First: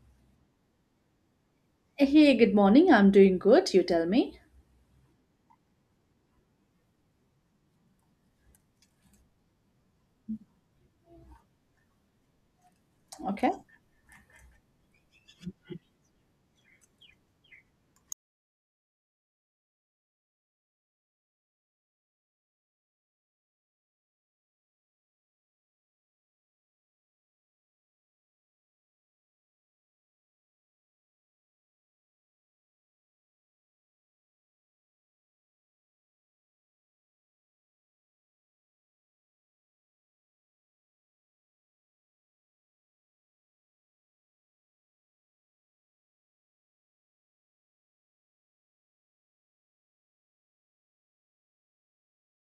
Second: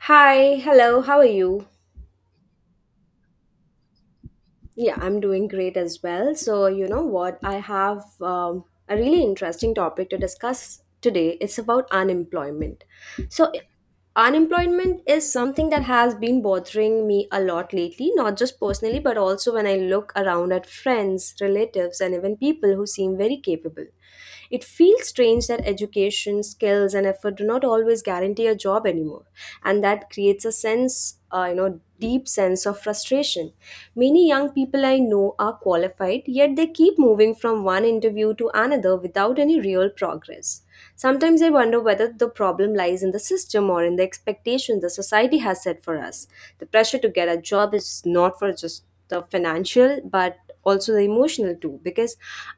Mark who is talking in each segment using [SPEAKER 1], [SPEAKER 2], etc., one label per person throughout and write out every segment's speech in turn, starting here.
[SPEAKER 1] Hi, hello, how are you?
[SPEAKER 2] Hey, good morning. I'm doing good. You tell me.
[SPEAKER 1] Yeah, I'm doing great as well. So, you know what? I have a really interesting topic to discuss today. It's about unemployment.
[SPEAKER 2] Okay.
[SPEAKER 1] So, unemployment is something that has been bothering me a lot lately, not just personally, but also when I look around at friends, relatives, and even people who seem very capable. It feels strange that education, skills, and effort do not always guarantee a job anymore, and that creates a sense, deep sense of frustration. Many young people I know are qualified, yet they keep moving from one interview to another without any real progress. Sometimes I wonder whether the problem lies in the system or in the expectation the society has set for us. The pressure to get a job is not for just the financial but also the emotional too, because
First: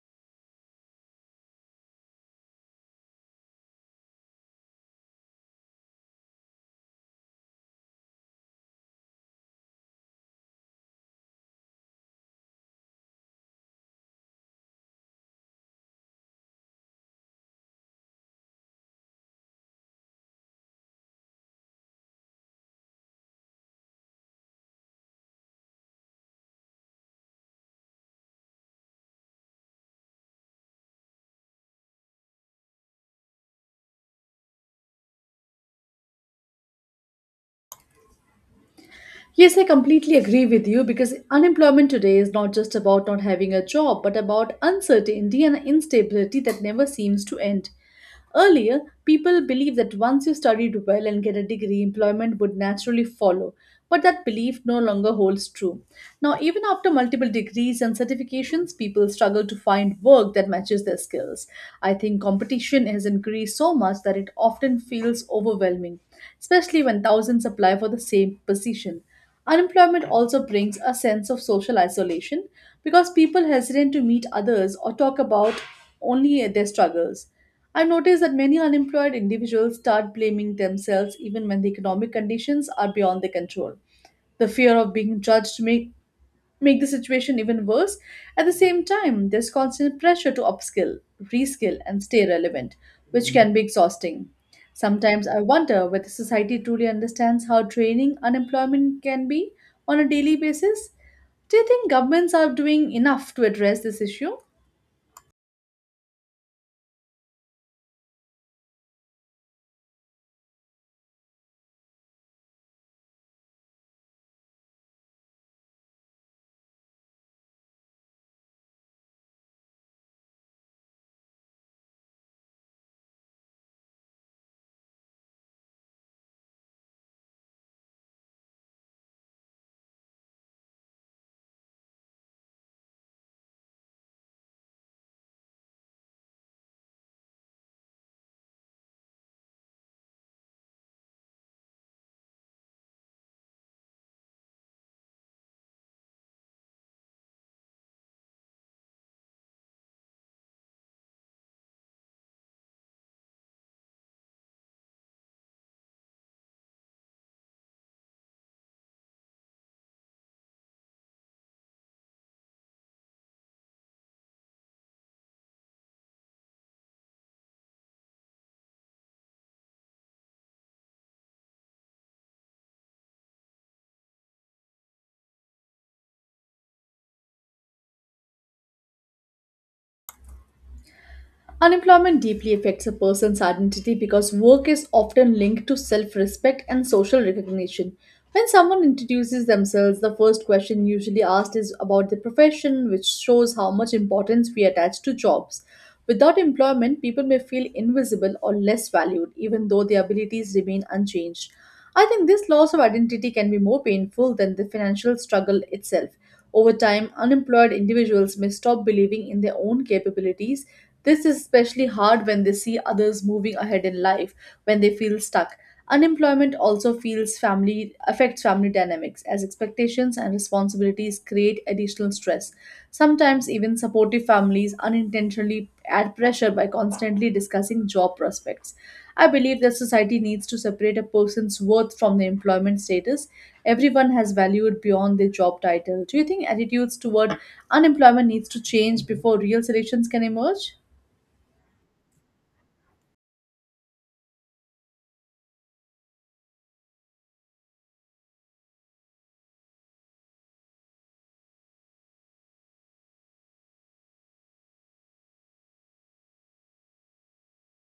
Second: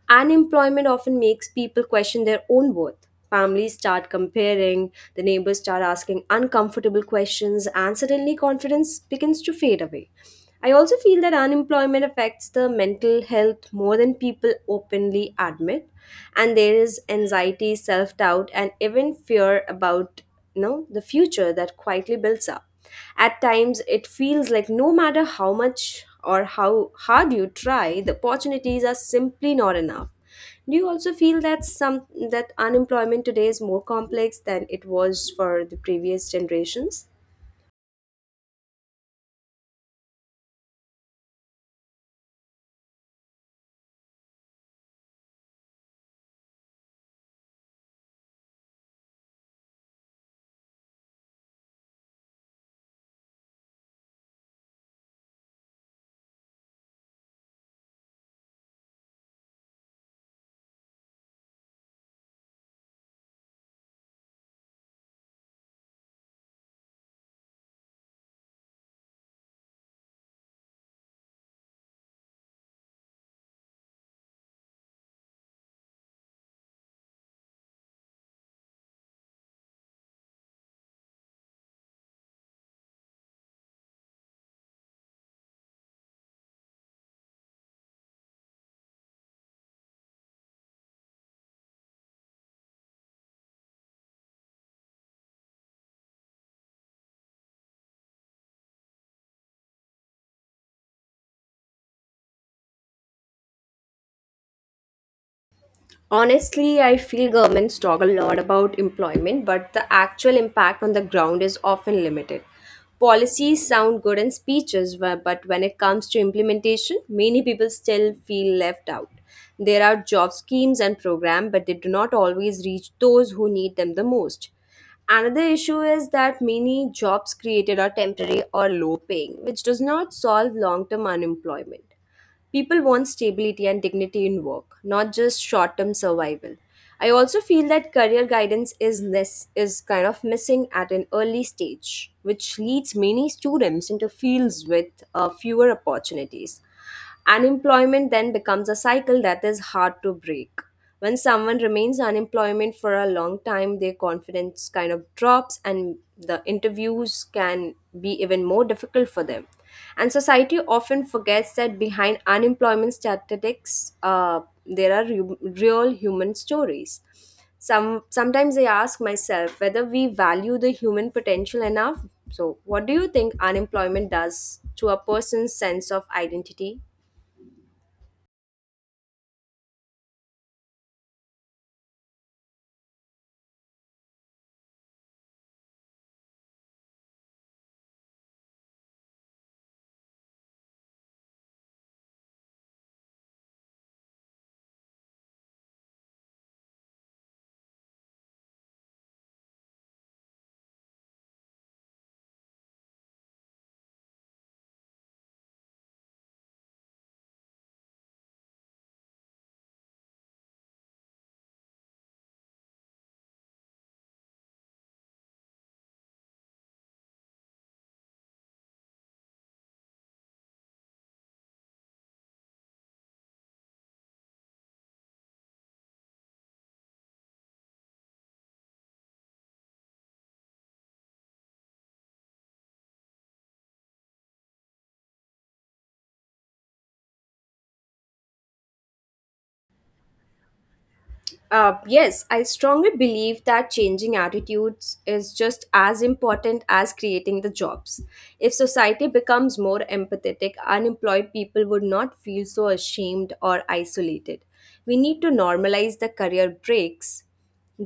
[SPEAKER 1] unemployment often makes people question their own worth. Families start comparing, the neighbors start asking uncomfortable questions, and suddenly confidence begins to fade away. I also feel that unemployment affects the mental health more than people openly admit, and there is anxiety, self doubt, and even fear about the future that quietly builds up. At times, it feels like no matter how much or how hard you try, the opportunities are simply not enough. Do you also feel that some that unemployment today is more complex than it was for the previous generations?
[SPEAKER 2] Yes, I completely agree with you because unemployment today is not just about not having a job, but about uncertainty and instability that never seems to end. Earlier, people believed that once you studied well and get a degree, employment would naturally follow. But that belief no longer holds true. Now, even after multiple degrees and certifications, people struggle to find work that matches their skills. I think competition has increased so much that it often feels overwhelming, especially when thousands apply for the same position. Unemployment also brings a sense of social isolation because people hesitate to meet others or talk about only their struggles. I have noticed that many unemployed individuals start blaming themselves even when the economic conditions are beyond their control. The fear of being judged make the situation even worse. At the same time, there's constant pressure to upskill, reskill, and stay relevant, which can be exhausting. Sometimes I wonder whether society truly understands how draining unemployment can be on a daily basis. Do you think governments are doing enough to address this issue?
[SPEAKER 1] Honestly, I feel governments talk a lot about employment, but the actual impact on the ground is often limited. Policies sound good in speeches, but when it comes to implementation, many people still feel left out. There are job schemes and programs, but they do not always reach those who need them the most. Another issue is that many jobs created are temporary or low paying, which does not solve long term unemployment. People want stability and dignity in work, not just short term survival. I also feel that career guidance is kind of missing at an early stage, which leads many students into fields with fewer opportunities. Unemployment then becomes a cycle that is hard to break. When someone remains unemployment for a long time, their confidence kind of drops, and the interviews can be even more difficult for them. And society often forgets that behind unemployment statistics, there are real human stories. Sometimes I ask myself whether we value the human potential enough. So, what do you think unemployment does to a person's sense of identity?
[SPEAKER 2] Unemployment deeply affects a person's identity because work is often linked to self respect and social recognition. When someone introduces themselves, the first question usually asked is about their profession, which shows how much importance we attach to jobs. Without employment, people may feel invisible or less valued, even though their abilities remain unchanged. I think this loss of identity can be more painful than the financial struggle itself over time, unemployed individuals may stop believing in their own capabilities. This is especially hard when they see others moving ahead in life, when they feel stuck. Unemployment also feels family affects family dynamics as expectations and responsibilities create additional stress. Sometimes even supportive families unintentionally add pressure by constantly discussing job prospects. I believe that society needs to separate a person's worth from their employment status. Everyone has valued beyond their job title. Do you think attitudes toward unemployment needs to change before real solutions can emerge?
[SPEAKER 1] Yes, I strongly believe that changing attitudes is just as important as creating the jobs. If society becomes more empathetic, unemployed people would not feel so ashamed or isolated. We need to normalize the career breaks,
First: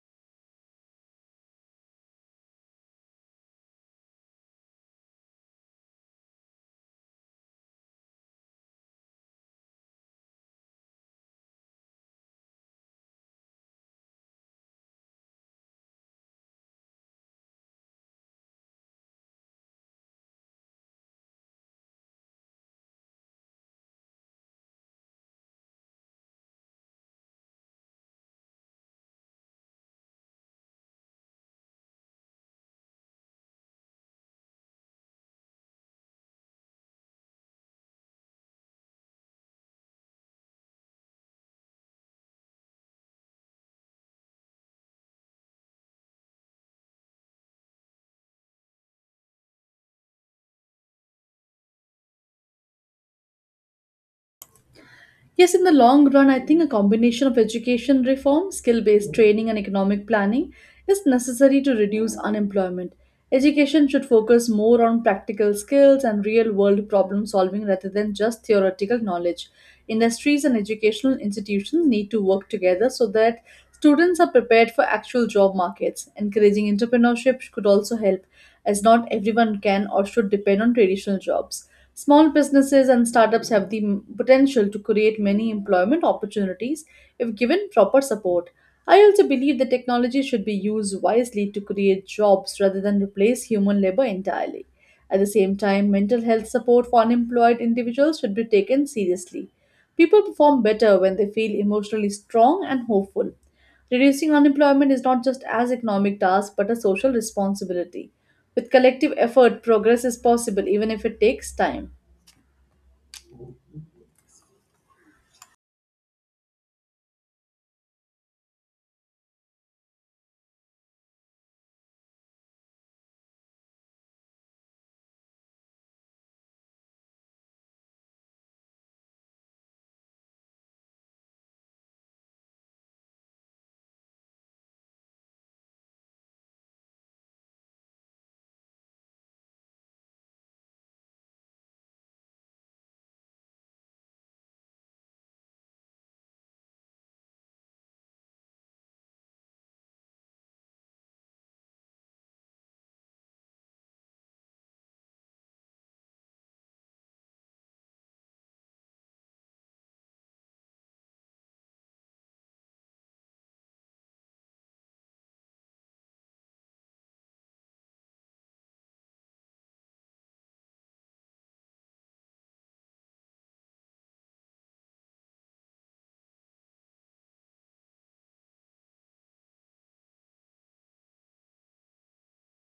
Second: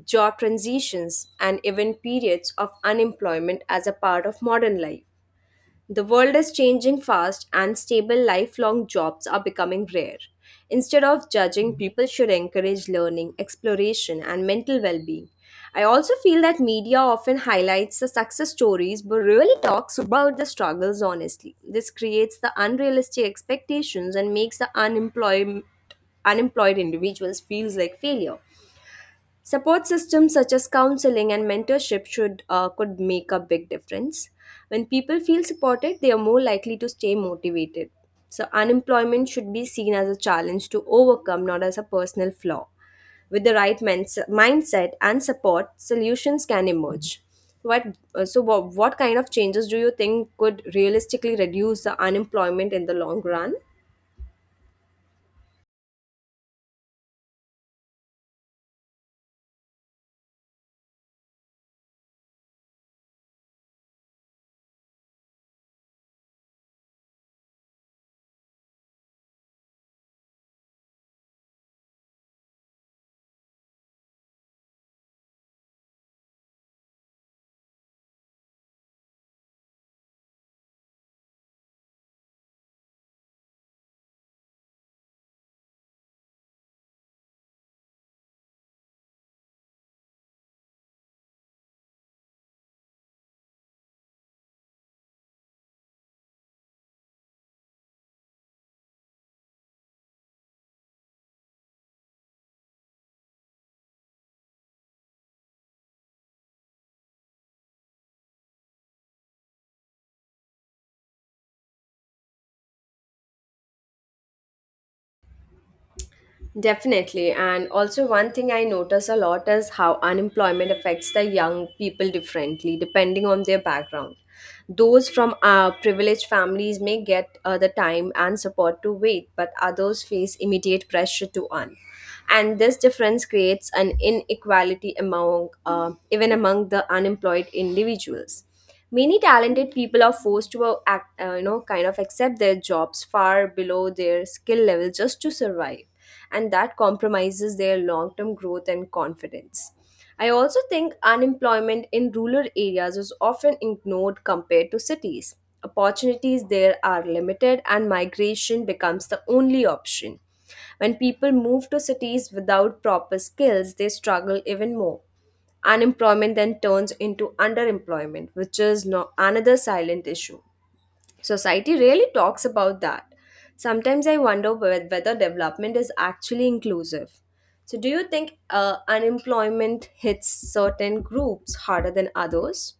[SPEAKER 1] job transitions, and even periods of unemployment as a part of modern life. The world is changing fast, and stable lifelong jobs are becoming rare. Instead of judging, people should encourage learning, exploration, and mental well being. I also feel that media often highlights the success stories but really talks about the struggles honestly. This creates the unrealistic expectations and makes the unemployed individuals feels like failure. Support systems such as counseling and mentorship should could make a big difference. When people feel supported, they are more likely to stay motivated. So unemployment should be seen as a challenge to overcome, not as a personal flaw. With the right mindset and support, solutions can emerge. What so what kind of changes do you think could realistically reduce the unemployment in the long run?
[SPEAKER 2] Yes, in the long run, I think a combination of education reform, skill based training, and economic planning is necessary to reduce unemployment. Education should focus more on practical skills and real world problem solving rather than just theoretical knowledge. Industries and educational institutions need to work together so that students are prepared for actual job markets. Encouraging entrepreneurship could also help, as not everyone can or should depend on traditional jobs. Small businesses and startups have the potential to create many employment opportunities if given proper support. I also believe that technology should be used wisely to create jobs rather than replace human labor entirely. At the same time, mental health support for unemployed individuals should be taken seriously. People perform better when they feel emotionally strong and hopeful. Reducing unemployment is not just as economic task but a social responsibility. With collective effort, progress is possible even if it takes time.
[SPEAKER 1] Definitely. And also, one thing I notice a lot is how unemployment affects the young people differently depending on their background. Those from privileged families may get the time and support to wait, but others face immediate pressure to earn. And this difference creates an inequality among even among the unemployed individuals. Many talented people are forced to act, you know kind of accept their jobs far below their skill level just to survive, and that compromises their long term growth and confidence. I also think unemployment in rural areas is often ignored compared to cities. Opportunities there are limited and migration becomes the only option. When people move to cities without proper skills, they struggle even more. Unemployment then turns into underemployment, which is no, another silent issue. Society really talks about that. Sometimes I wonder whether development is actually inclusive. So, do you think unemployment hits certain groups harder than others?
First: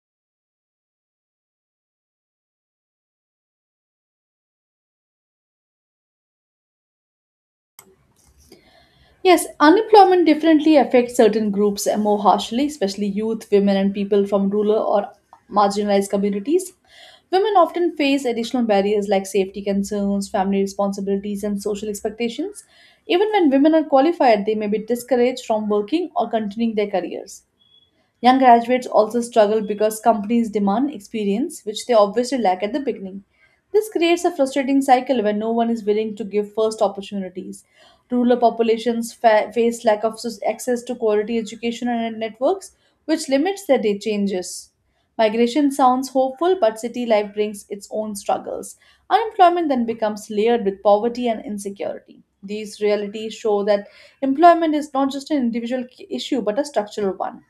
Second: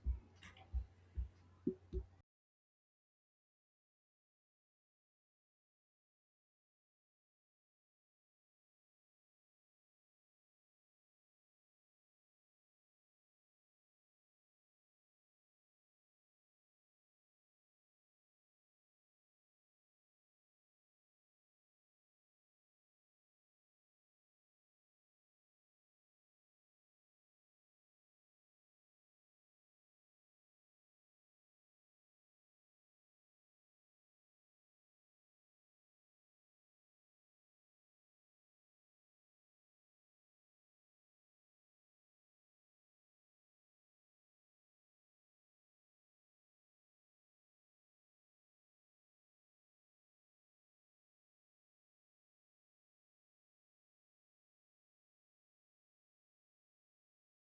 [SPEAKER 2] Yes, unemployment differently affects certain groups more harshly, especially youth, women, and people from rural or marginalized communities. Women often face additional barriers like safety concerns, family responsibilities, and social expectations. Even when women are qualified, they may be discouraged from working or continuing their careers. Young graduates also struggle because companies demand experience, which they obviously lack at the beginning. This creates a frustrating cycle where no one is willing to give first opportunities. Rural populations face lack of access to quality education and networks, which limits their day changes. Migration sounds hopeful, but city life brings its own struggles. Unemployment then becomes layered with poverty and insecurity. These realities show that employment is not just an individual issue but a structural one.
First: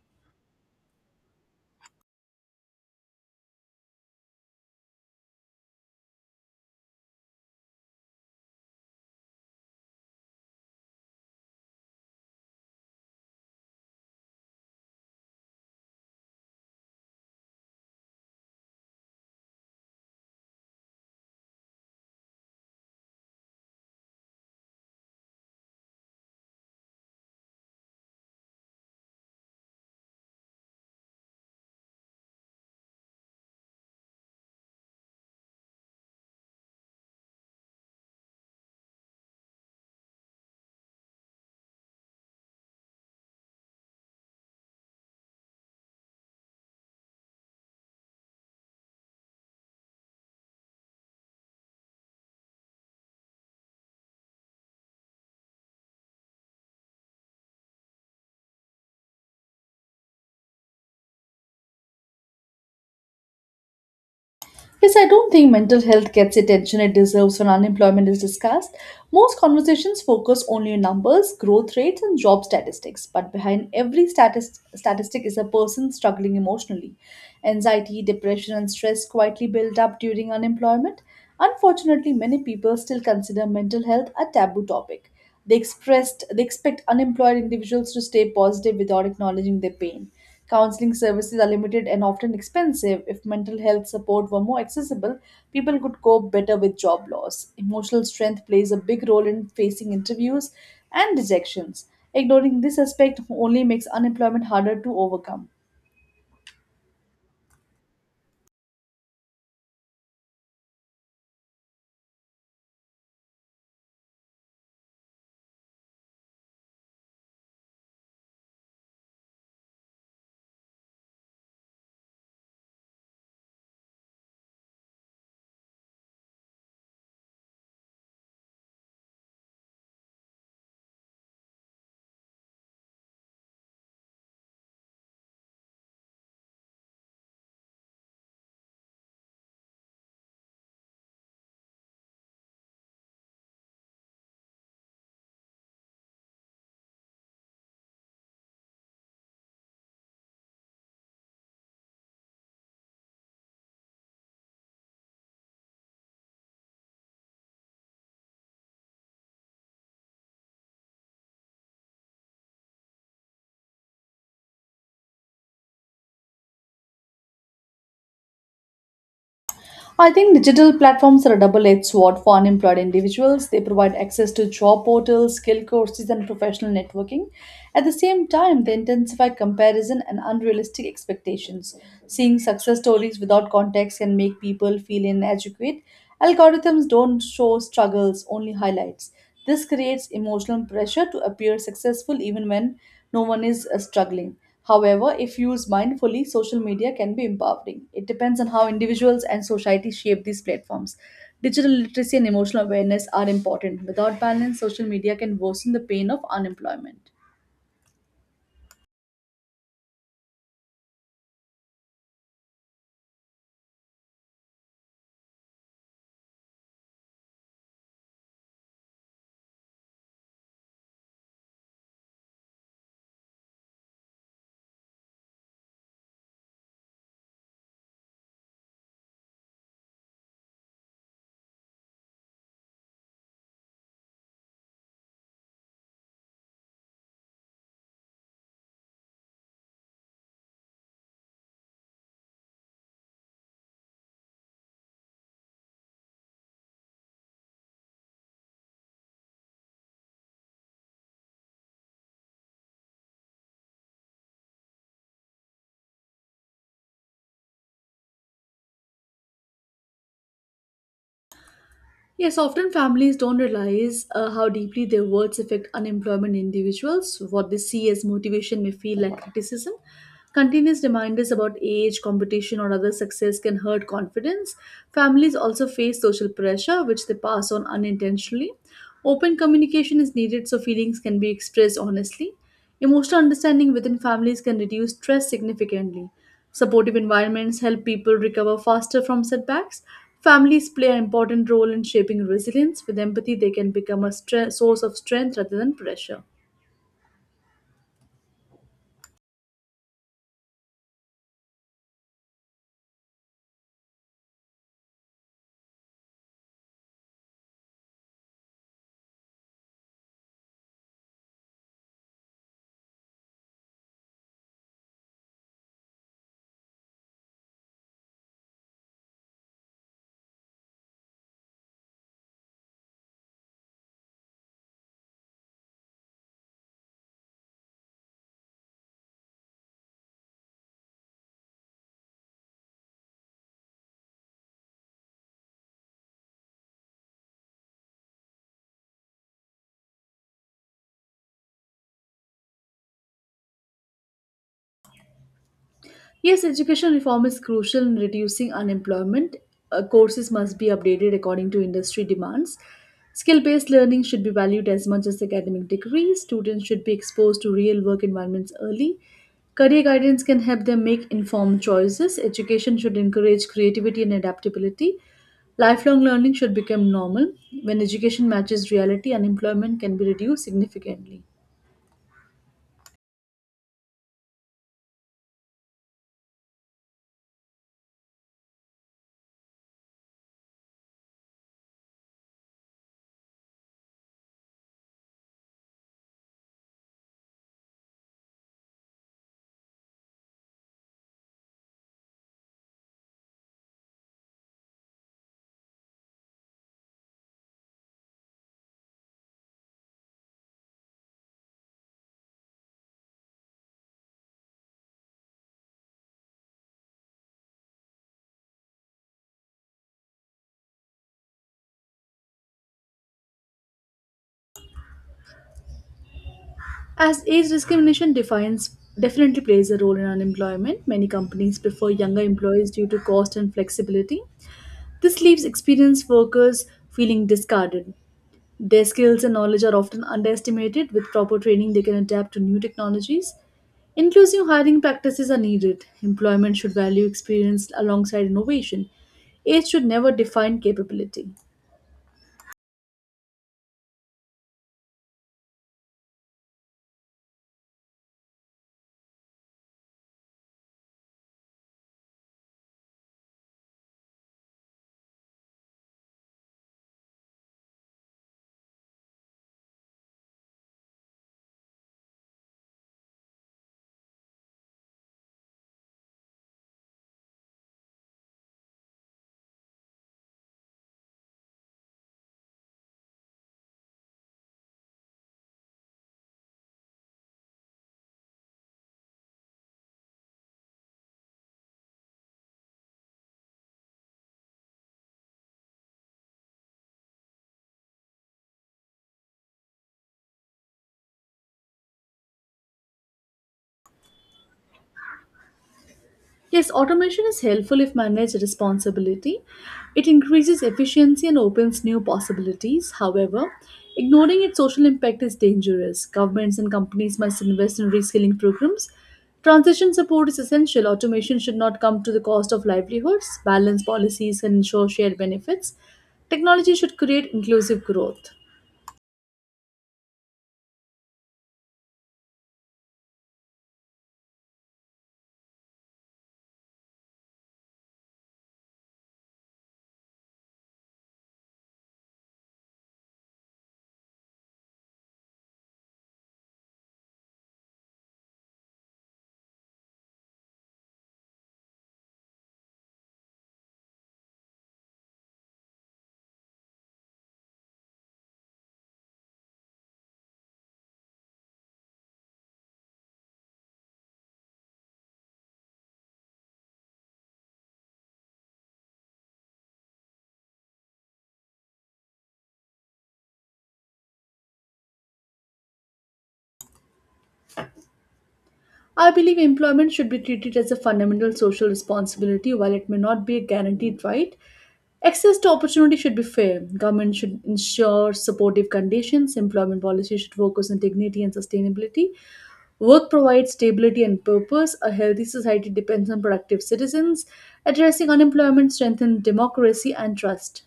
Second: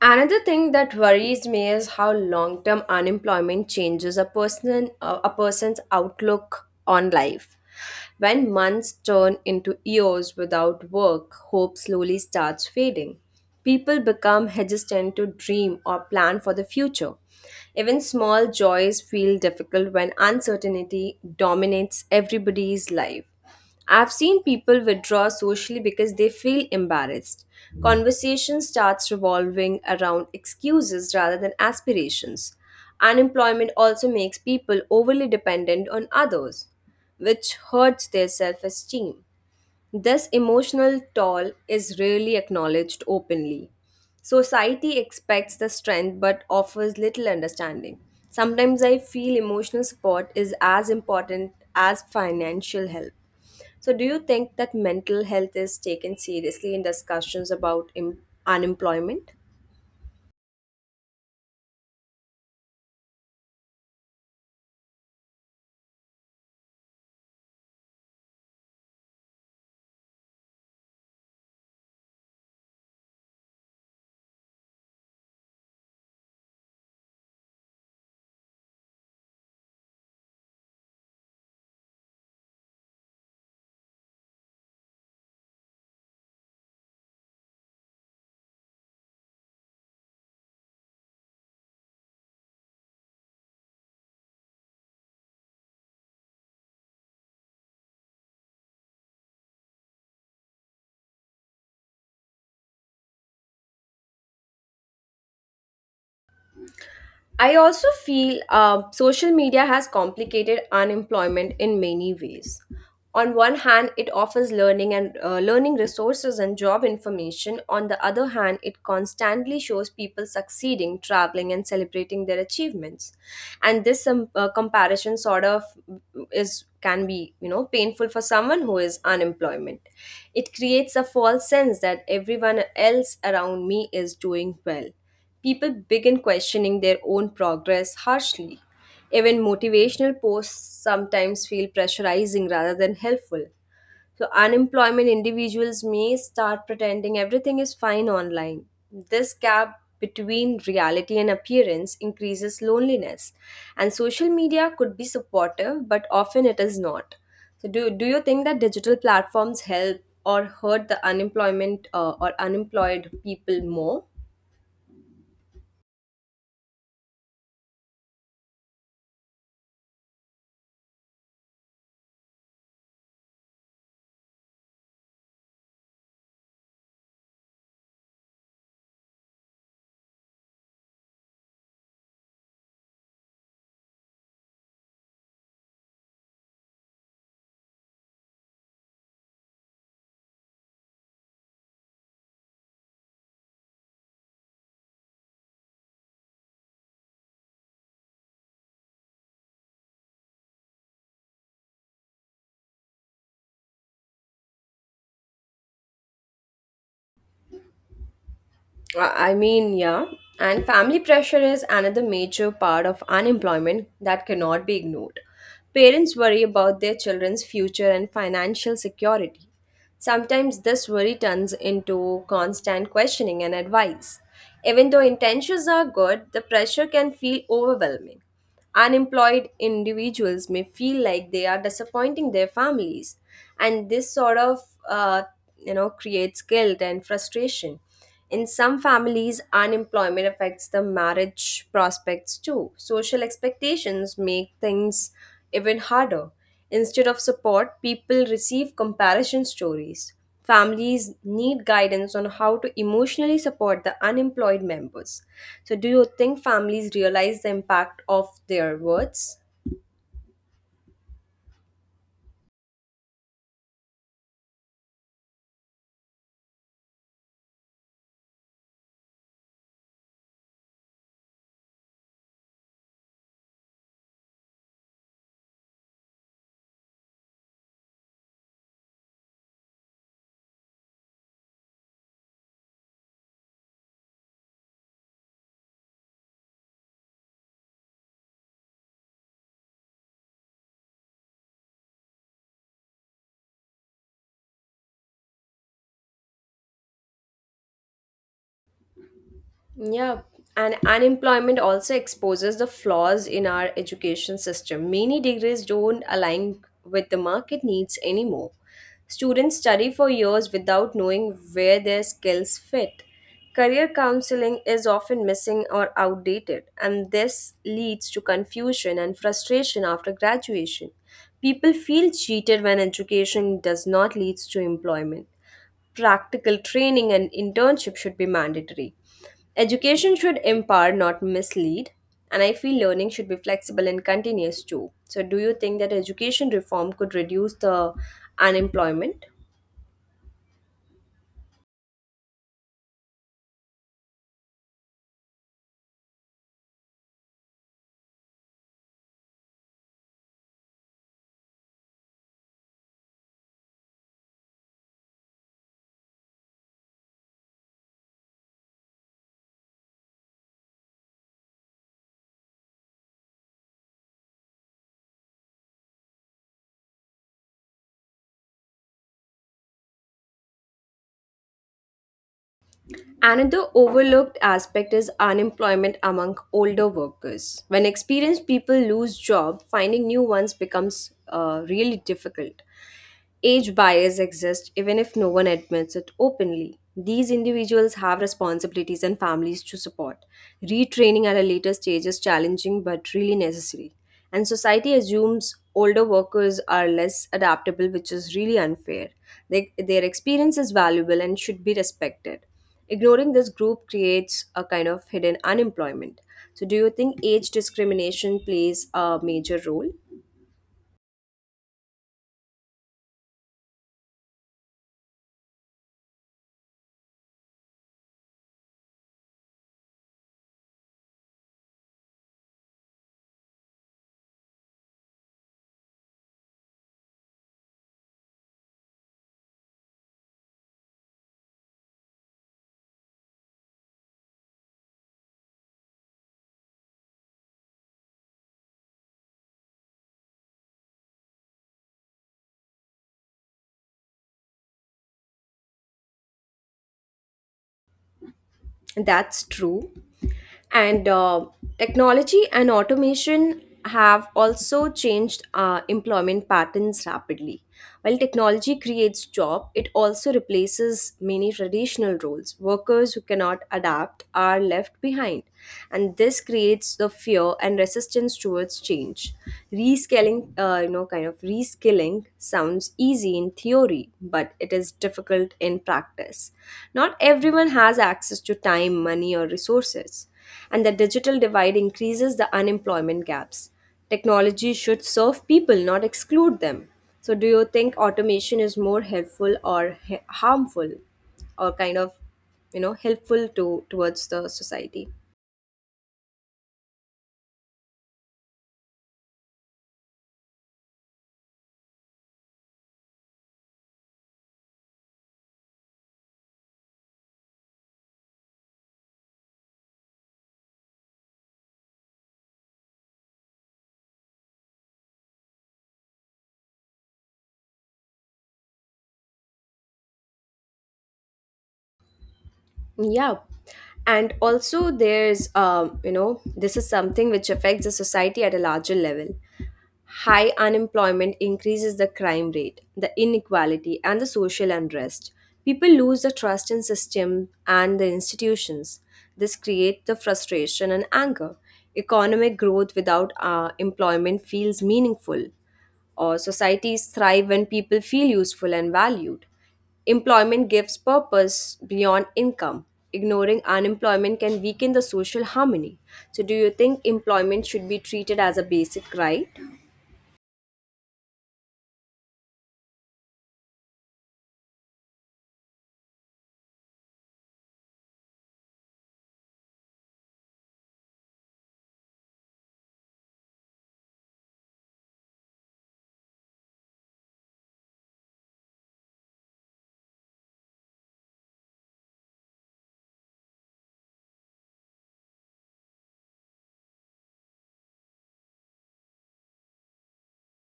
[SPEAKER 1] Another thing that worries me is how long-term unemployment changes a person's outlook on life. When months turn into years without work, hope slowly starts fading. People become hesitant to dream or plan for the future. Even small joys feel difficult when uncertainty dominates everybody's life. I've seen people withdraw socially because they feel embarrassed. Conversation starts revolving around excuses rather than aspirations. Unemployment also makes people overly dependent on others, which hurts their self esteem. This emotional toll is rarely acknowledged openly. Society expects the strength but offers little understanding. Sometimes I feel emotional support is as important as financial help. So, do you think that mental health is taken seriously in discussions about unemployment?
[SPEAKER 2] Yes, I don't think mental health gets the attention it deserves when unemployment is discussed. Most conversations focus only on numbers, growth rates, and job statistics, but behind every statistic is a person struggling emotionally. Anxiety, depression, and stress quietly build up during unemployment. Unfortunately, many people still consider mental health a taboo topic. They expressed they expect unemployed individuals to stay positive without acknowledging their pain. Counseling services are limited and often expensive. If mental health support were more accessible, people could cope better with job loss. Emotional strength plays a big role in facing interviews and rejections. Ignoring this aspect only makes unemployment harder to overcome.
[SPEAKER 1] I also feel social media has complicated unemployment in many ways. On one hand, it offers learning and learning resources and job information. On the other hand, it constantly shows people succeeding, traveling, and celebrating their achievements. And this comparison sort of mm, is can be, you know, painful for someone who is unemployment. It creates a false sense that everyone else around me is doing well. People begin questioning their own progress harshly. Even motivational posts sometimes feel pressurizing rather than helpful. So, unemployment individuals may start pretending everything is fine online. This gap between reality and appearance increases loneliness. And social media could be supportive, but often it is not. So, do you think that digital platforms help or hurt the unemployment or unemployed people more?
[SPEAKER 2] I think digital platforms are a double edged sword for unemployed individuals. They provide access to job portals, skill courses, and professional networking. At the same time, they intensify comparison and unrealistic expectations. Seeing success stories without context can make people feel inadequate. Algorithms don't show struggles, only highlights. This creates emotional pressure to appear successful even when no one is struggling. However, if used mindfully, social media can be empowering. It depends on how individuals and society shape these platforms. Digital literacy and emotional awareness are important. Without balance, social media can worsen the pain of unemployment.
[SPEAKER 1] Yeah. And family pressure is another major part of unemployment that cannot be ignored. Parents worry about their children's future and financial security. Sometimes this worry turns into constant questioning and advice. Even though intentions are good, the pressure can feel overwhelming. Unemployed individuals may feel like they are disappointing their families, and this uh, creates guilt and frustration. In some families, unemployment affects the marriage prospects too. Social expectations make things even harder. Instead of support, people receive comparison stories. Families need guidance on how to emotionally support the unemployed members. So, do you think families realize the impact of their words?
[SPEAKER 2] Yes, often families don't realize how deeply their words affect unemployment individuals. What they see as motivation may feel like criticism. Continuous reminders about age, competition, or other success can hurt confidence. Families also face social pressure, which they pass on unintentionally. Open communication is needed so feelings can be expressed honestly. Emotional understanding within families can reduce stress significantly. Supportive environments help people recover faster from setbacks. Families play an important role in shaping resilience. With empathy, they can become a source of strength rather than pressure.
[SPEAKER 1] Yeah, and unemployment also exposes the flaws in our education system. Many degrees don't align with the market needs anymore. Students study for years without knowing where their skills fit. Career counseling is often missing or outdated, and this leads to confusion and frustration after graduation. People feel cheated when education does not lead to employment. Practical training and internship should be mandatory. Education should empower, not mislead. And I feel learning should be flexible and continuous too. So, do you think that education reform could reduce the unemployment?
[SPEAKER 2] Yes, education reform is crucial in reducing unemployment. Courses must be updated according to industry demands. Skill based learning should be valued as much as academic degrees. Students should be exposed to real work environments early. Career guidance can help them make informed choices. Education should encourage creativity and adaptability. Lifelong learning should become normal. When education matches reality, unemployment can be reduced significantly.
[SPEAKER 1] Another overlooked aspect is unemployment among older workers. When experienced people lose job, finding new ones becomes really difficult. Age bias exists even if no one admits it openly. These individuals have responsibilities and families to support. Retraining at a later stage is challenging but really necessary. And society assumes older workers are less adaptable, which is really unfair. Their experience is valuable and should be respected. Ignoring this group creates a kind of hidden unemployment. So, do you think age discrimination plays a major role?
[SPEAKER 2] As age discrimination defines definitely plays a role in unemployment, many companies prefer younger employees due to cost and flexibility. This leaves experienced workers feeling discarded. Their skills and knowledge are often underestimated. With proper training, they can adapt to new technologies. Inclusive hiring practices are needed. Employment should value experience alongside innovation. Age should never define capability.
[SPEAKER 1] That's true. And technology and automation have also changed employment patterns rapidly. While technology creates job, it also replaces many traditional roles. Workers who cannot adapt are left behind, and this creates the fear and resistance towards change. Rescaling, you know, kind of Reskilling sounds easy in theory, but it is difficult in practice. Not everyone has access to time, money, or resources, and the digital divide increases the unemployment gaps. Technology should serve people, not exclude them. So, do you think automation is more helpful or harmful, or kind of, you know, helpful to towards the society?
[SPEAKER 2] Yes, automation is helpful if managed responsibility. It increases efficiency and opens new possibilities. However, ignoring its social impact is dangerous. Governments and companies must invest in reskilling programs. Transition support is essential. Automation should not come to the cost of livelihoods. Balanced policies can ensure shared benefits. Technology should create inclusive growth.
[SPEAKER 1] Yeah, and also there's this is something which affects the society at a larger level. High unemployment increases the crime rate, the inequality, and the social unrest. People lose the trust in system and the institutions. This creates the frustration and anger. Economic growth without employment feels meaningful. Or societies thrive when people feel useful and valued. Employment gives purpose beyond income. Ignoring unemployment can weaken the social harmony. So, do you think employment should be treated as a basic right?
[SPEAKER 2] I believe employment should be treated as a fundamental social responsibility while it may not be a guaranteed right. Access to opportunity should be fair. Government should ensure supportive conditions. Employment policy should focus on dignity and sustainability. Work provides stability and purpose. A healthy society depends on productive citizens. Addressing unemployment strengthens democracy and trust.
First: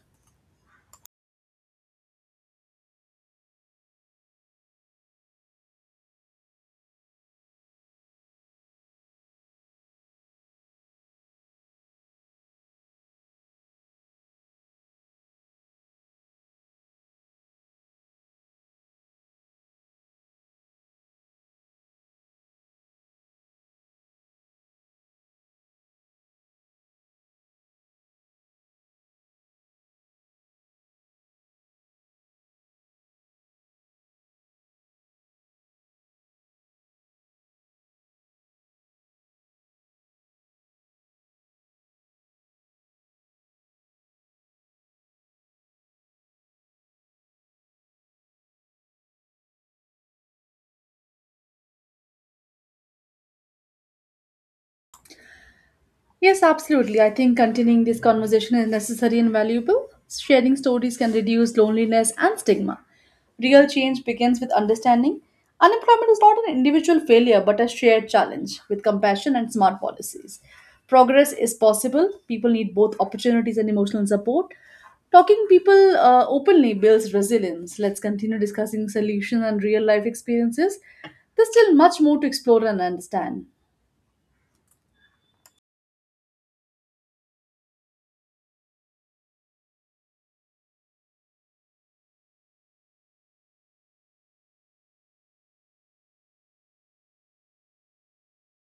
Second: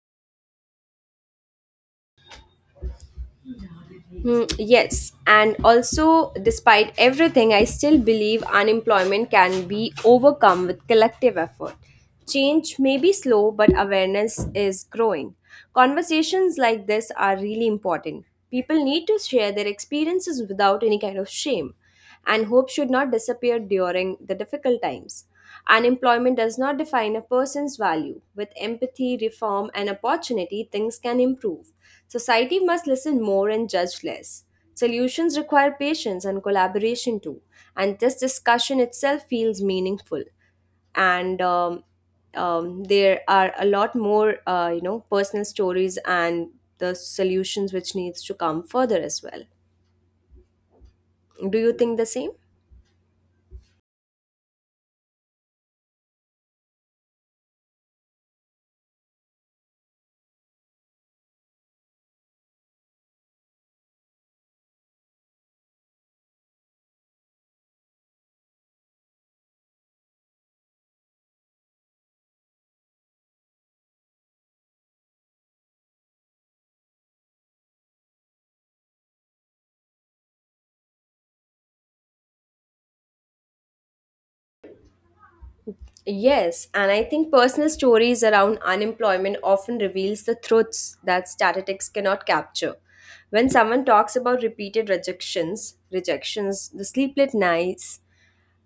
[SPEAKER 1] Hmm, yes, and also, despite everything, I still believe unemployment can be overcome with collective effort. Change may be slow, but awareness is growing. Conversations like this are really important. People need to share their experiences without any kind of shame and hope should not disappear during the difficult times. Unemployment does not define a person's value. With empathy, reform, and opportunity, things can improve. Society must listen more and judge less. Solutions require patience and collaboration too, and this discussion itself feels meaningful. And there are a lot more, personal stories and the solutions which needs to come further as well. Do you think the same?
[SPEAKER 2] Yes, absolutely. I think continuing this conversation is necessary and valuable. Sharing stories can reduce loneliness and stigma. Real change begins with understanding. Unemployment is not an individual failure but a shared challenge with compassion and smart policies. Progress is possible. People need both opportunities and emotional support. Talking people openly builds resilience. Let's continue discussing solutions and real life experiences. There's still much more to explore and understand.
[SPEAKER 1] Yes, and I think personal stories around unemployment often reveals the truths that statistics cannot capture. When someone talks about repeated rejections, the sleepless nights,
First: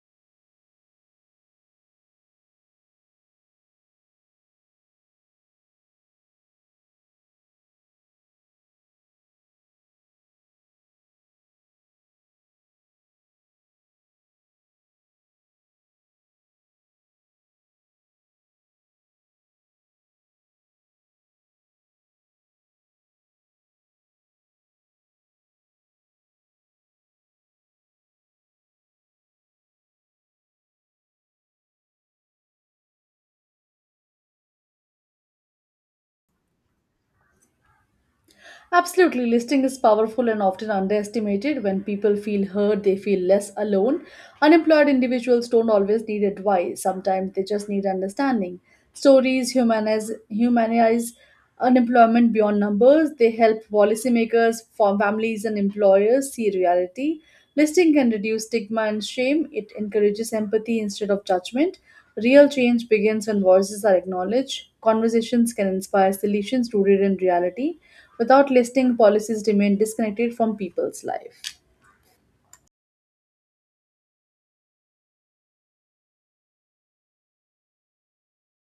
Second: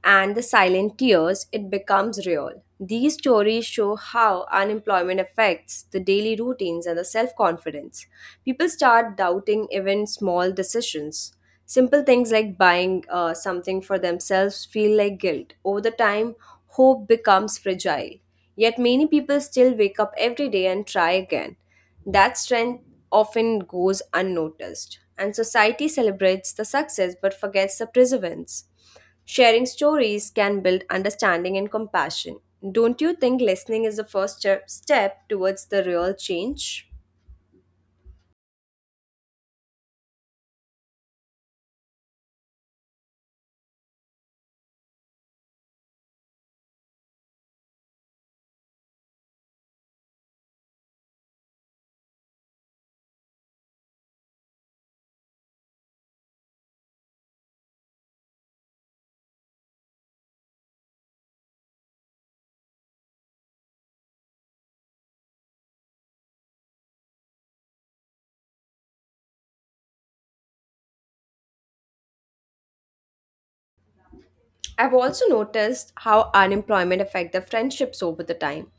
[SPEAKER 1] and the silent tears, it becomes real. These stories show how unemployment affects the daily routines and the self confidence. People start doubting even small decisions. Simple things like buying something for themselves feel like guilt. Over the time, hope becomes fragile. Yet many people still wake up every day and try again. That strength often goes unnoticed, and society celebrates the success but forgets the perseverance. Sharing stories can build understanding and compassion. Don't you think listening is the first step towards the real change?
[SPEAKER 2] Absolutely, listing is powerful and often underestimated. When people feel heard, they feel less alone. Unemployed individuals don't always need advice, sometimes they just need understanding. Stories humanize unemployment beyond numbers, they help policymakers, form families, and employers see reality. Listing can reduce stigma and shame, it encourages empathy instead of judgment. Real change begins when voices are acknowledged. Conversations can inspire solutions rooted in reality without listing policies remain disconnected from people's life.
[SPEAKER 1] I've also noticed how unemployment affect the friendships over the time.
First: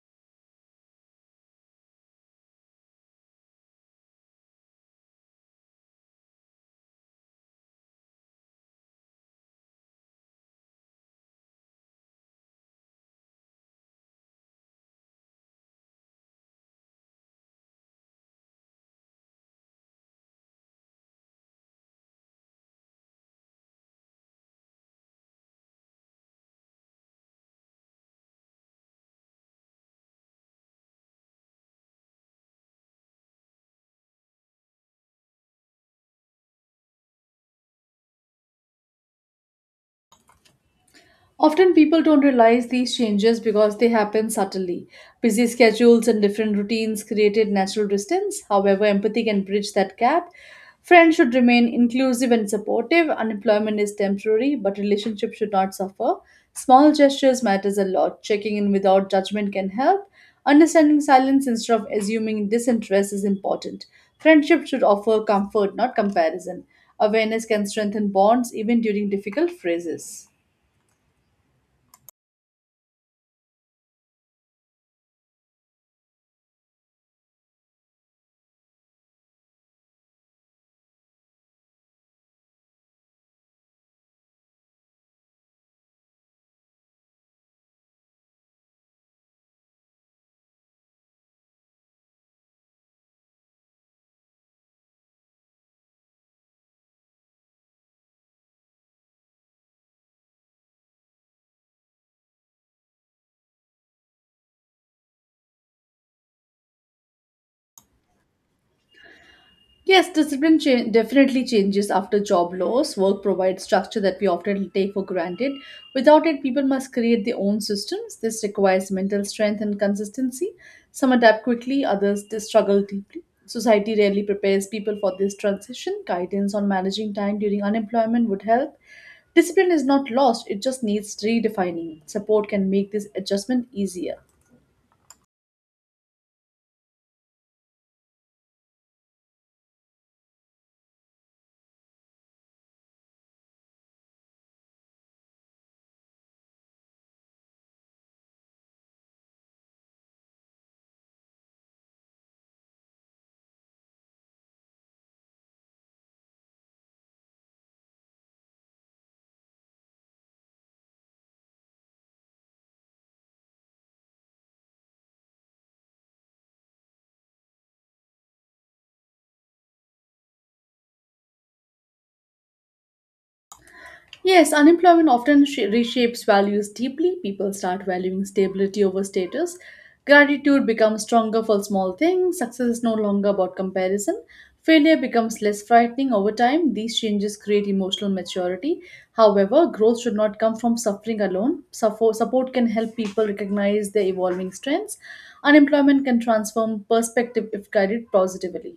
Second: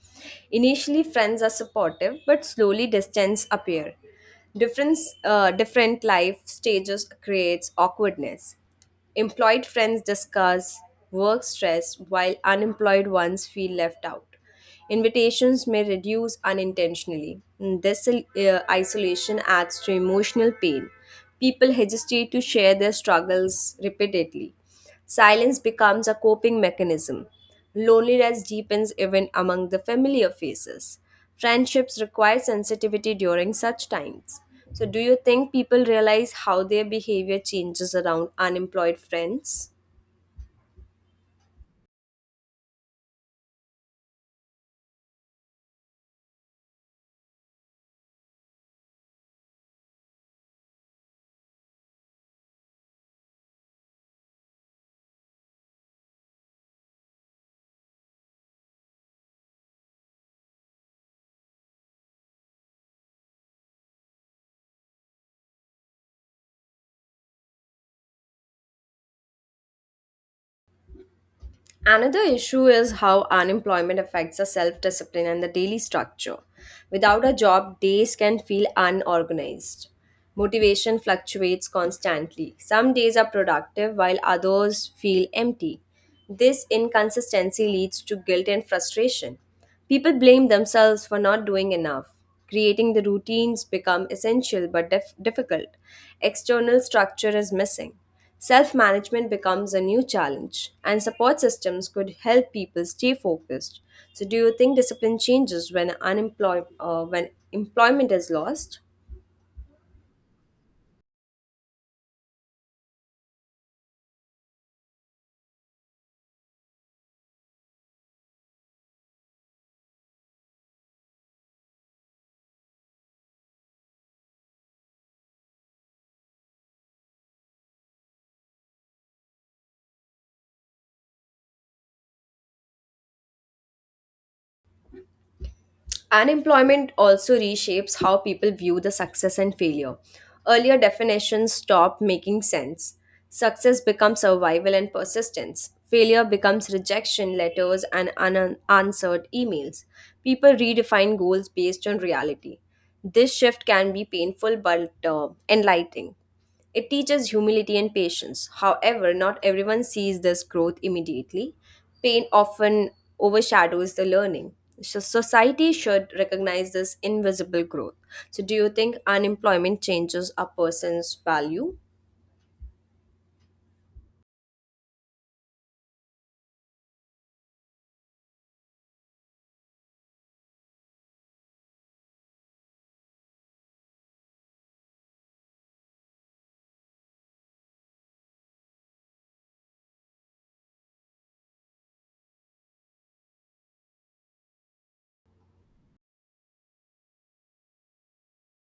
[SPEAKER 1] Initially, friends are supportive, but slowly distance appear. Different life stages creates awkwardness. Employed friends discuss work stress while unemployed ones feel left out. Invitations may reduce unintentionally. This isolation adds to emotional pain. People hesitate to share their struggles repeatedly. Silence becomes a coping mechanism. Loneliness deepens even among the familiar faces. Friendships require sensitivity during such times. So, do you think people realize how their behavior changes around unemployed friends?
[SPEAKER 2] Often people don't realize these changes because they happen subtly. Busy schedules and different routines created natural distance. However, empathy can bridge that gap. Friends should remain inclusive and supportive. Unemployment is temporary, but relationships should not suffer. Small gestures matters a lot. Checking in without judgment can help. Understanding silence instead of assuming disinterest is important. Friendship should offer comfort, not comparison. Awareness can strengthen bonds even during difficult phases.
[SPEAKER 1] Another issue is how unemployment affects our self discipline and the daily structure. Without a job, days can feel unorganized. Motivation fluctuates constantly. Some days are productive while others feel empty. This inconsistency leads to guilt and frustration. People blame themselves for not doing enough. Creating the routines become essential but difficult. External structure is missing. Self-management becomes a new challenge, and support systems could help people stay focused. So, do you think discipline changes when unemployment when employment is lost?
[SPEAKER 2] Yes, discipline definitely changes after job loss. Work provides structure that we often take for granted. Without it, people must create their own systems. This requires mental strength and consistency. Some adapt quickly, others they struggle deeply. Society rarely prepares people for this transition. Guidance on managing time during unemployment would help. Discipline is not lost, it just needs redefining. Support can make this adjustment easier.
[SPEAKER 1] Unemployment also reshapes how people view the success and failure. Earlier definitions stop making sense. Success becomes survival and persistence. Failure becomes rejection letters and unanswered emails. People redefine goals based on reality. This shift can be painful but enlightening. It teaches humility and patience. However, not everyone sees this growth immediately. Pain often overshadows the learning. So, society should recognize this invisible growth. So, do you think unemployment changes a person's value?
[SPEAKER 2] Yes, unemployment often reshapes values deeply. People start valuing stability over status. Gratitude becomes stronger for small things. Success is no longer about comparison. Failure becomes less frightening over time. These changes create emotional maturity. However, growth should not come from suffering alone. Support can help people recognize their evolving strengths. Unemployment can transform perspective if guided positively.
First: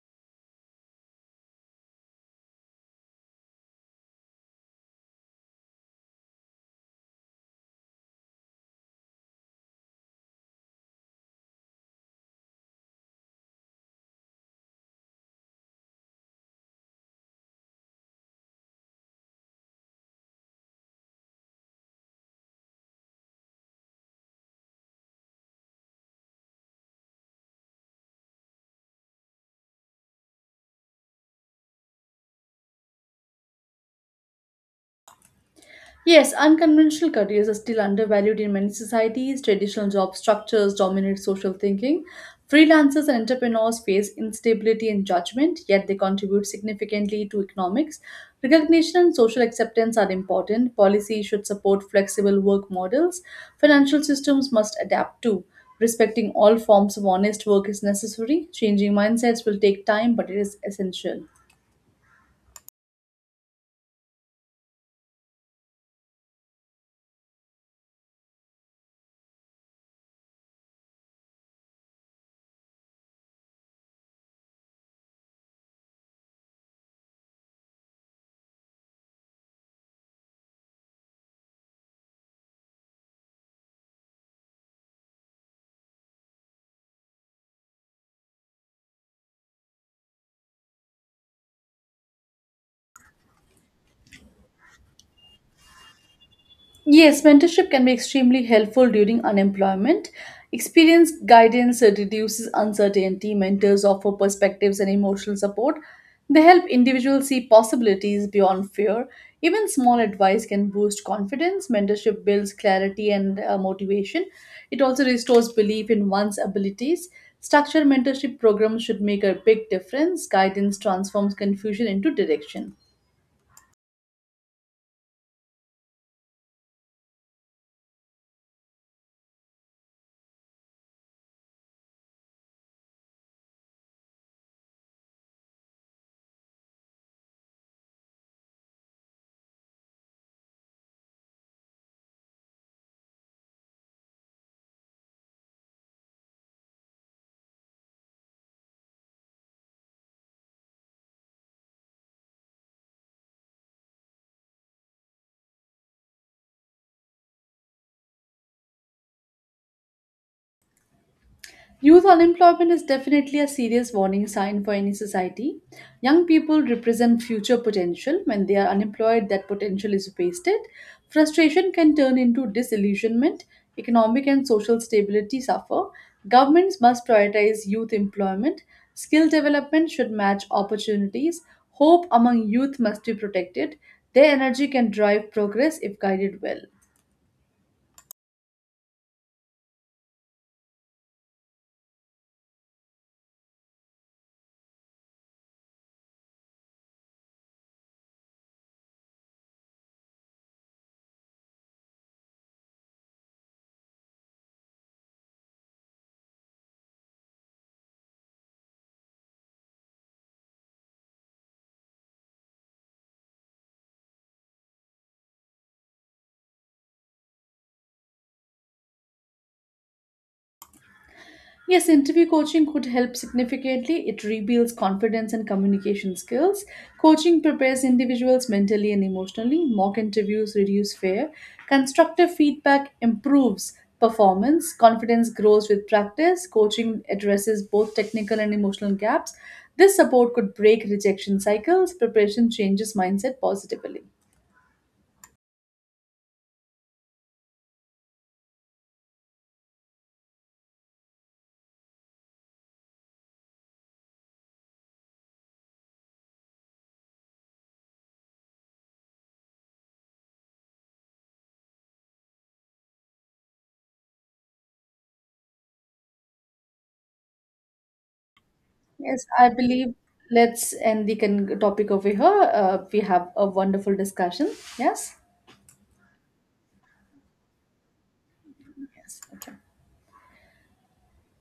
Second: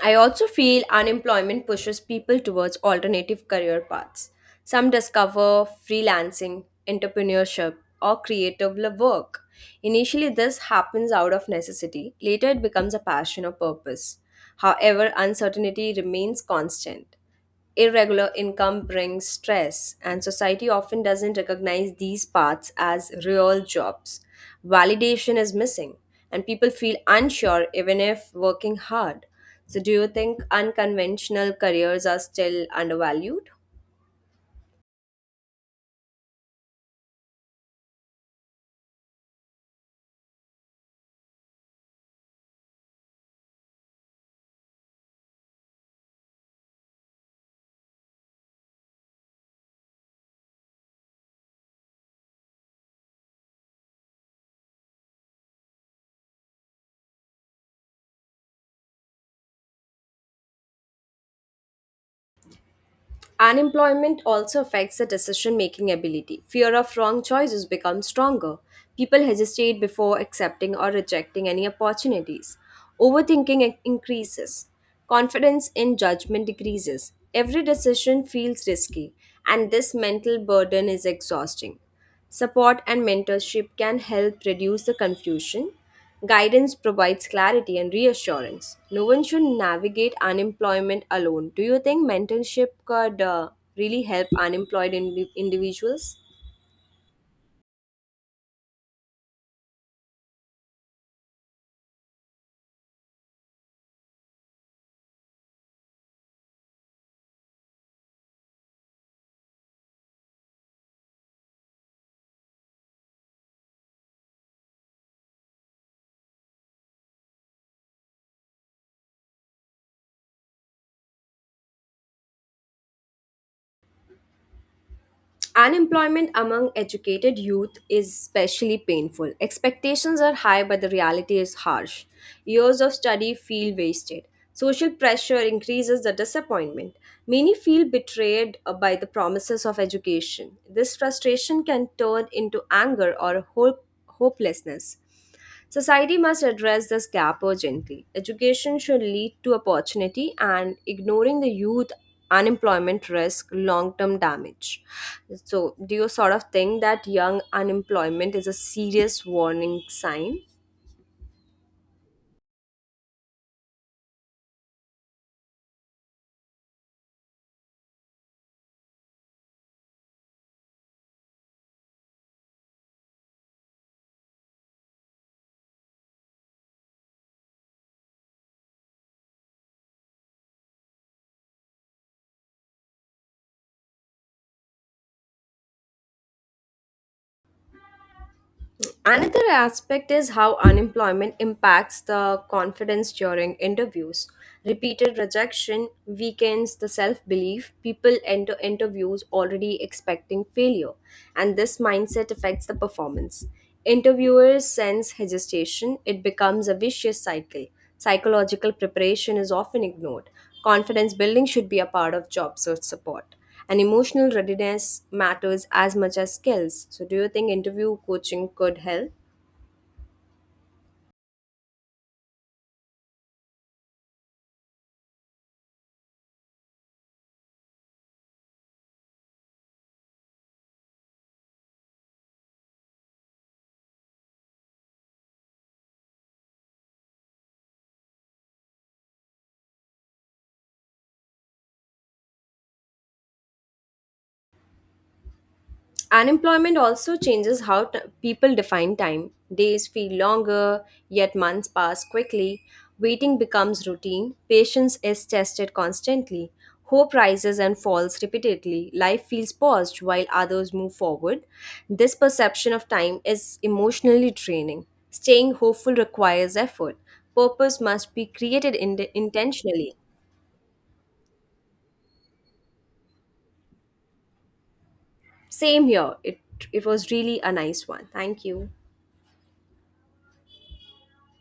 [SPEAKER 1] I also feel unemployment pushes people towards alternative career paths. Some discover freelancing, entrepreneurship, or creative work. Initially, this happens out of necessity. Later, it becomes a passion or purpose. However, uncertainty remains constant. Irregular income brings stress, and society often doesn't recognize these paths as real jobs. Validation is missing, and people feel unsure even if working hard. So, do you think unconventional careers are still undervalued?
[SPEAKER 2] Yes, unconventional careers are still undervalued in many societies. Traditional job structures dominate social thinking. Freelancers and entrepreneurs face instability and judgment, yet they contribute significantly to economics. Recognition and social acceptance are important. Policy should support flexible work models. Financial systems must adapt too. Respecting all forms of honest work is necessary. Changing mindsets will take time, but it is essential.
[SPEAKER 1] Unemployment also affects the decision making ability. Fear of wrong choices becomes stronger. People hesitate before accepting or rejecting any opportunities. Overthinking increases. Confidence in judgment decreases. Every decision feels risky, and this mental burden is exhausting. Support and mentorship can help reduce the confusion. Guidance provides clarity and reassurance. No one should navigate unemployment alone. Do you think mentorship could really help unemployed individuals?
[SPEAKER 2] Yes, mentorship can be extremely helpful during unemployment. Experienced guidance reduces uncertainty. Mentors offer perspectives and emotional support. They help individuals see possibilities beyond fear. Even small advice can boost confidence. Mentorship builds clarity and motivation. It also restores belief in one's abilities. Structured mentorship programs should make a big difference. Guidance transforms confusion into direction.
[SPEAKER 1] Unemployment among educated youth is especially painful. Expectations are high, but the reality is harsh. Years of study feel wasted. Social pressure increases the disappointment. Many feel betrayed by the promises of education. This frustration can turn into anger or hopelessness. Society must address this gap urgently. Education should lead to opportunity, and ignoring the youth unemployment risk long term damage. So, do you sort of think that young unemployment is a serious warning sign?
[SPEAKER 2] Youth unemployment is definitely a serious warning sign for any society. Young people represent future potential. When they are unemployed, that potential is wasted. Frustration can turn into disillusionment. Economic and social stability suffer. Governments must prioritize youth employment. Skill development should match opportunities. Hope among youth must be protected. Their energy can drive progress if guided well.
[SPEAKER 1] Another aspect is how unemployment impacts the confidence during interviews. Repeated rejection weakens the self belief. People enter interviews already expecting failure, and this mindset affects the performance. Interviewers sense hesitation, it becomes a vicious cycle. Psychological preparation is often ignored. Confidence building should be a part of job search support. And emotional readiness matters as much as skills. So, do you think interview coaching could help?
[SPEAKER 2] Yes, interview coaching could help significantly. It rebuilds confidence and communication skills. Coaching prepares individuals mentally and emotionally. Mock interviews reduce fear. Constructive feedback improves performance. Confidence grows with practice. Coaching addresses both technical and emotional gaps. This support could break rejection cycles. Preparation changes mindset positively.
[SPEAKER 1] Unemployment also changes how people define time. Days feel longer, yet months pass quickly. Waiting becomes routine. Patience is tested constantly. Hope rises and falls repeatedly. Life feels paused while others move forward. This perception of time is emotionally draining. Staying hopeful requires effort. Purpose must be created
[SPEAKER 2] Yes, I believe
[SPEAKER 1] intentionally.
[SPEAKER 2] let's end the topic over here. We have a wonderful discussion. Yes?
[SPEAKER 1] Same here. It was really a nice one. Thank you.
[SPEAKER 2] Yes. Okay.